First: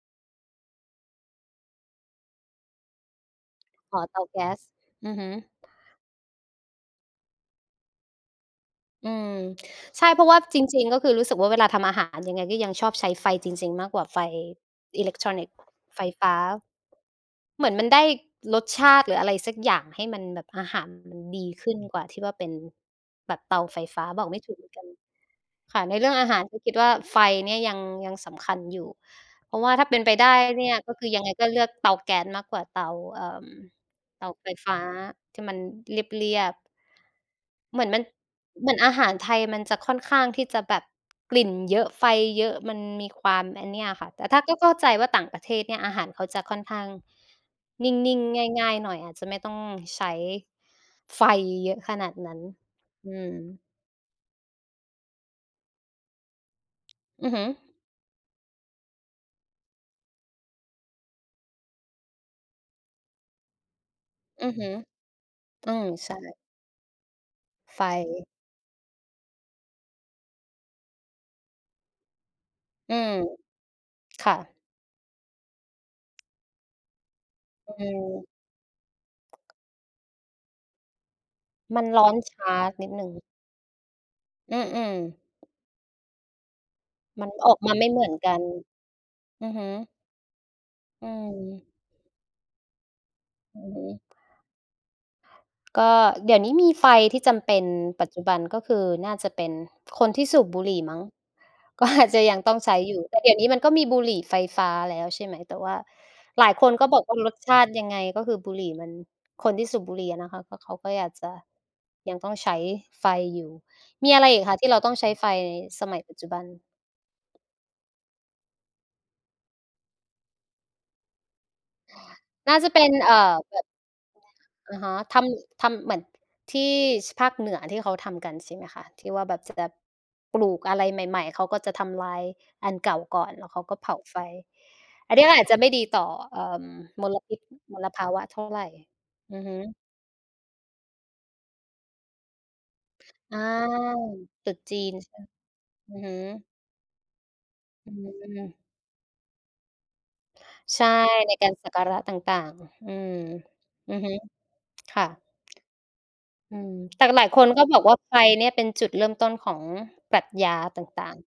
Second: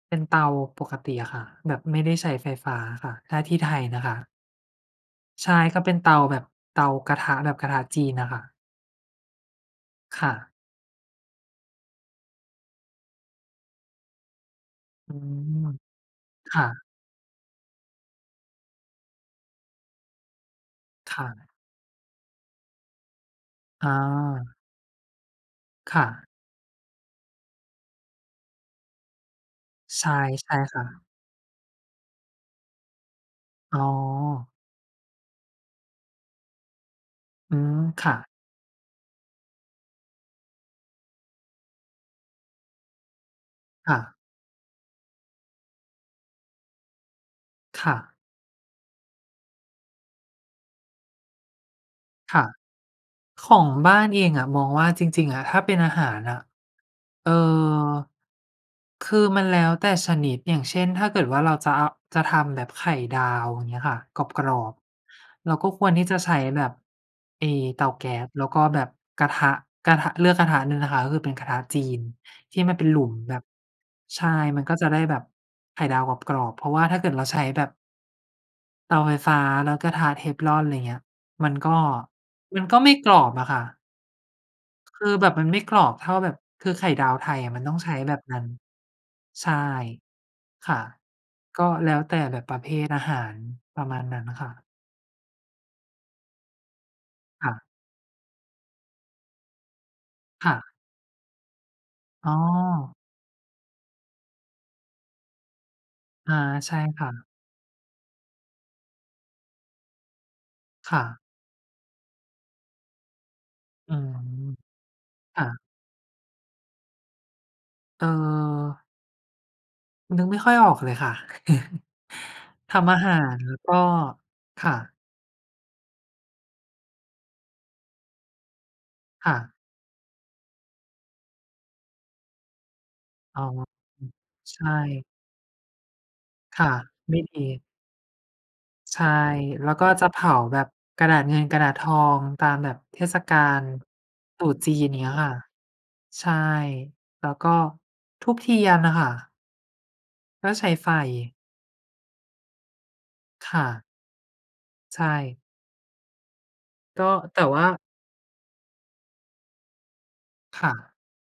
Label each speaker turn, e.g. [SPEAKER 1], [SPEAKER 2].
[SPEAKER 1] เป็นเตาปกติอะค่ะ แบบไม่ได้ใช้ไฟฟ้าค่ะ ถ้าที่ไทย
[SPEAKER 2] อ๋
[SPEAKER 1] น
[SPEAKER 2] อ
[SPEAKER 1] ะค
[SPEAKER 2] เ
[SPEAKER 1] ะ
[SPEAKER 2] ตาแก๊ส อือฮึ
[SPEAKER 1] ใช่ ก็เป็นเตาแบบเตากระทะ แบบกระทะจีนน่ะค่ะ
[SPEAKER 2] อืม ใช่ เ
[SPEAKER 1] ค
[SPEAKER 2] พรา
[SPEAKER 1] ่
[SPEAKER 2] ะว่า
[SPEAKER 1] ะ
[SPEAKER 2] จริง ๆ ก็คือรู้สึกว่าเวลาทำอาหาร ยังไงก็ยังชอบใช้ไฟจริง ๆ มากกว่าไฟอิเ
[SPEAKER 1] อ
[SPEAKER 2] ล
[SPEAKER 1] ื
[SPEAKER 2] ็กทรอนิกส์
[SPEAKER 1] ม
[SPEAKER 2] ไฟฟ้า
[SPEAKER 1] ค่ะ
[SPEAKER 2] เหมือนมันได้รสชาติหรืออะไรสักอย่าง ให้มันแบบอาหารม
[SPEAKER 1] ค
[SPEAKER 2] ัน
[SPEAKER 1] ่
[SPEAKER 2] ดี
[SPEAKER 1] ะ
[SPEAKER 2] ขึ้นกว่าที่ว่าเป็นแบบเตาไฟ
[SPEAKER 1] อ
[SPEAKER 2] ฟ้า บอกไม่ถู
[SPEAKER 1] า
[SPEAKER 2] กเหมือนกัน ค่ะ ใน
[SPEAKER 1] ค่
[SPEAKER 2] เรื่อง
[SPEAKER 1] ะ
[SPEAKER 2] อาหารคือคิดว่าไฟเนี่ยยัง ยังสำคัญอยู่ เพราะว่าถ้าเป็
[SPEAKER 1] ใ
[SPEAKER 2] น
[SPEAKER 1] ช
[SPEAKER 2] ไป
[SPEAKER 1] ่
[SPEAKER 2] ได้
[SPEAKER 1] ใช่
[SPEAKER 2] เนี่ย
[SPEAKER 1] ค่
[SPEAKER 2] ก็ค
[SPEAKER 1] ะ
[SPEAKER 2] ือยังไงก็เลือกเตาแก๊สมากกว่าเตา เอ่อ
[SPEAKER 1] อ๋อ
[SPEAKER 2] เตาไฟฟ้าที่มันเรียบ ๆ
[SPEAKER 1] อืม
[SPEAKER 2] เหมือนมั
[SPEAKER 1] ค
[SPEAKER 2] น
[SPEAKER 1] ่ะ
[SPEAKER 2] เหมือนอาหารไทยมันจะค่อนข้างที่จะแบบกลิ่นเยอะ ไฟเยอะ มันมีความ อันเนี่ย
[SPEAKER 1] ค่
[SPEAKER 2] ค่ะ
[SPEAKER 1] ะ
[SPEAKER 2] แต่ถ้าก็เข้าใจว่าต่างประเทศเนี่ย อาหารเขาจะค่อนข้าง
[SPEAKER 1] ค
[SPEAKER 2] นิ
[SPEAKER 1] ่
[SPEAKER 2] ่
[SPEAKER 1] ะ
[SPEAKER 2] ง ๆ ง่าย ๆ หน่อย อาจจะไม่ต้องใช้ไฟเยอะขนาดน
[SPEAKER 1] ค
[SPEAKER 2] ั้น
[SPEAKER 1] ่ะ
[SPEAKER 2] อื
[SPEAKER 1] ข
[SPEAKER 2] ม
[SPEAKER 1] องบ้านเองอะมองว่าจริง ๆ อะ ถ้าเป็นอาหารอะ
[SPEAKER 2] อ
[SPEAKER 1] เอ
[SPEAKER 2] ื
[SPEAKER 1] ่อ
[SPEAKER 2] อฮึ
[SPEAKER 1] คือมันแล้วแต่ชนิด อย่างเช่น ถ้าเกิดว่าเราจะเอา จะทำแบบไข่ดาว อย่างเงี้ยค่ะ ก
[SPEAKER 2] อื
[SPEAKER 1] ร
[SPEAKER 2] อ
[SPEAKER 1] อ
[SPEAKER 2] ฮึ
[SPEAKER 1] บ ๆ เราก็
[SPEAKER 2] อื
[SPEAKER 1] ค
[SPEAKER 2] ม
[SPEAKER 1] วรที่
[SPEAKER 2] ใช
[SPEAKER 1] จะใช
[SPEAKER 2] ่
[SPEAKER 1] ้แบบไอ้
[SPEAKER 2] ไ
[SPEAKER 1] เตาแก๊
[SPEAKER 2] ฟ
[SPEAKER 1] ส แล้วก็แบบกระทะ กระทะ เลือกกระทะหนึ่งนะคะ ก็คือเป็นกระทะจีนที่มันเป็น
[SPEAKER 2] อื
[SPEAKER 1] หลุ
[SPEAKER 2] ม
[SPEAKER 1] มแบบ ใ
[SPEAKER 2] ค
[SPEAKER 1] ช่
[SPEAKER 2] ่ะ
[SPEAKER 1] มันก็จะได้แบบไข่ดาวกรอบ ๆ เพราะว่าถ้าเกิดเราใช้แบ
[SPEAKER 2] อ
[SPEAKER 1] บ
[SPEAKER 2] ืม
[SPEAKER 1] เตาไฟฟ้าแล้วกระทะ Teflon อะไรอย่างเงี้ย มันก็
[SPEAKER 2] มันร้อนช้า
[SPEAKER 1] มันก็
[SPEAKER 2] นิ
[SPEAKER 1] ไม่
[SPEAKER 2] ดหนึ
[SPEAKER 1] ก
[SPEAKER 2] ่ง
[SPEAKER 1] รอบอะค่ะ
[SPEAKER 2] อืม
[SPEAKER 1] คื
[SPEAKER 2] ๆ
[SPEAKER 1] อแบบมันไม่กรอกเท่าแบบ คือไข่ดาว
[SPEAKER 2] ม
[SPEAKER 1] ไท
[SPEAKER 2] ัน
[SPEAKER 1] ยอ
[SPEAKER 2] อ
[SPEAKER 1] ะ
[SPEAKER 2] อก
[SPEAKER 1] มัน
[SPEAKER 2] ม
[SPEAKER 1] ต้
[SPEAKER 2] า
[SPEAKER 1] อง
[SPEAKER 2] ไม่
[SPEAKER 1] ใช้
[SPEAKER 2] เหมือ
[SPEAKER 1] แบ
[SPEAKER 2] น
[SPEAKER 1] บ
[SPEAKER 2] ก
[SPEAKER 1] น
[SPEAKER 2] ั
[SPEAKER 1] ั้
[SPEAKER 2] น
[SPEAKER 1] น ใ
[SPEAKER 2] อ
[SPEAKER 1] ช
[SPEAKER 2] ือ
[SPEAKER 1] ่
[SPEAKER 2] ฮึ
[SPEAKER 1] ค่ะ
[SPEAKER 2] อื
[SPEAKER 1] ก
[SPEAKER 2] ม
[SPEAKER 1] ็แล้วแต่แบบประเภทอาหาร
[SPEAKER 2] อือฮ
[SPEAKER 1] ประ
[SPEAKER 2] ึ
[SPEAKER 1] มาณนั้นค่ะ
[SPEAKER 2] ก็เดี๋ยวนี้มีไฟที่จำ
[SPEAKER 1] ค
[SPEAKER 2] เป
[SPEAKER 1] ่
[SPEAKER 2] ็
[SPEAKER 1] ะ
[SPEAKER 2] น ปัจจุบัน ก็คือน่าจะเป็นคนที่สู
[SPEAKER 1] ค
[SPEAKER 2] บ
[SPEAKER 1] ่
[SPEAKER 2] บุห
[SPEAKER 1] ะ
[SPEAKER 2] รี่มั้ง ก็อาจ จะ
[SPEAKER 1] อ๋
[SPEAKER 2] ยังต้องใช้อย
[SPEAKER 1] อ
[SPEAKER 2] ู่ แต่เดี๋ยวนี้มันก็มีบุหรี่ไฟฟ้าแล้ว ใช่ไหม แต่ว่า
[SPEAKER 1] อา
[SPEAKER 2] หลายค
[SPEAKER 1] ใ
[SPEAKER 2] น
[SPEAKER 1] ช่
[SPEAKER 2] ก็บอ
[SPEAKER 1] ค
[SPEAKER 2] ก
[SPEAKER 1] ่
[SPEAKER 2] ว่า
[SPEAKER 1] ะ
[SPEAKER 2] รสชาติยังไง ก็คือบุหรี่มัน คนที่สูบบุหรี่อะนะคะ ก็เขาก็
[SPEAKER 1] ค่
[SPEAKER 2] อยา
[SPEAKER 1] ะ
[SPEAKER 2] กจะ ยังต้องใช้ไฟอยู่
[SPEAKER 1] อื
[SPEAKER 2] มี
[SPEAKER 1] ม
[SPEAKER 2] อะไรอีกคะที่เราต้องใช้ไฟ
[SPEAKER 1] ค่ะ
[SPEAKER 2] สมัยปัจจุบัน?
[SPEAKER 1] เอ่อ นึกไม่ค่อยออกเลยค่ะ
[SPEAKER 2] น่าจะ
[SPEAKER 1] ท
[SPEAKER 2] เป็น
[SPEAKER 1] ำอา
[SPEAKER 2] เ
[SPEAKER 1] ห
[SPEAKER 2] อ
[SPEAKER 1] า
[SPEAKER 2] ่อ
[SPEAKER 1] ร แล้
[SPEAKER 2] แบ
[SPEAKER 1] ว
[SPEAKER 2] บ
[SPEAKER 1] ก็ ค่
[SPEAKER 2] อะฮ
[SPEAKER 1] ะ
[SPEAKER 2] ะ ทำ ทำเหมือน ท ที่ ช ภาคเหนือ ที่เขาทำกัน ใช่ไหมคะ ที่ว่า
[SPEAKER 1] ค
[SPEAKER 2] แ
[SPEAKER 1] ่
[SPEAKER 2] บบจ
[SPEAKER 1] ะ
[SPEAKER 2] ะแบบปลูกอะไรใหม่ ๆ เขาก็จะทำลายอันเก่าก่อน
[SPEAKER 1] อ๋
[SPEAKER 2] แล
[SPEAKER 1] อ
[SPEAKER 2] ้วเขาก็เผา
[SPEAKER 1] อืม
[SPEAKER 2] ไฟ
[SPEAKER 1] ใช่
[SPEAKER 2] อันเนี้ยก็อาจจะไม่ดีต่อ เอ่อ
[SPEAKER 1] ค
[SPEAKER 2] อ
[SPEAKER 1] ่
[SPEAKER 2] ืม
[SPEAKER 1] ะ
[SPEAKER 2] ม
[SPEAKER 1] ไม
[SPEAKER 2] ล
[SPEAKER 1] ่
[SPEAKER 2] พิ
[SPEAKER 1] ด
[SPEAKER 2] ษ
[SPEAKER 1] ี
[SPEAKER 2] มลภาวะเท่าไร
[SPEAKER 1] ใช่
[SPEAKER 2] อือฮ
[SPEAKER 1] แล้
[SPEAKER 2] ึ
[SPEAKER 1] วก็จะเผาแบบกระดาษเงินกระดาษทอง ตามแบบเทศก
[SPEAKER 2] อ
[SPEAKER 1] า
[SPEAKER 2] า
[SPEAKER 1] ลตรุ
[SPEAKER 2] ตรุ
[SPEAKER 1] ษ
[SPEAKER 2] ษ
[SPEAKER 1] จี
[SPEAKER 2] จ
[SPEAKER 1] น
[SPEAKER 2] ี
[SPEAKER 1] อ
[SPEAKER 2] น
[SPEAKER 1] ย่างเงี
[SPEAKER 2] ใ
[SPEAKER 1] ้
[SPEAKER 2] ช
[SPEAKER 1] ย
[SPEAKER 2] ่
[SPEAKER 1] ค่ะ
[SPEAKER 2] อือฮึ
[SPEAKER 1] ใช่ แล้วก็
[SPEAKER 2] อื
[SPEAKER 1] ธูปเท
[SPEAKER 2] ม
[SPEAKER 1] ียนอะค่ะ ก็ใช้
[SPEAKER 2] ใช
[SPEAKER 1] ไ
[SPEAKER 2] ่
[SPEAKER 1] ฟ
[SPEAKER 2] ในการสักการะต่าง ๆ อืม
[SPEAKER 1] ค่ะ
[SPEAKER 2] อือฮึ ค
[SPEAKER 1] ใช
[SPEAKER 2] ่ะ
[SPEAKER 1] ่
[SPEAKER 2] อืม
[SPEAKER 1] ก
[SPEAKER 2] แต
[SPEAKER 1] ็
[SPEAKER 2] ่กันหลาย
[SPEAKER 1] แต
[SPEAKER 2] ค
[SPEAKER 1] ่
[SPEAKER 2] น
[SPEAKER 1] ว
[SPEAKER 2] ก
[SPEAKER 1] ่
[SPEAKER 2] ็
[SPEAKER 1] า
[SPEAKER 2] บอกว่าไฟเนี่ยเป็นจุดเริ่มต้นของปรัชญา
[SPEAKER 1] ค่
[SPEAKER 2] ต
[SPEAKER 1] ะ
[SPEAKER 2] ่าง ๆ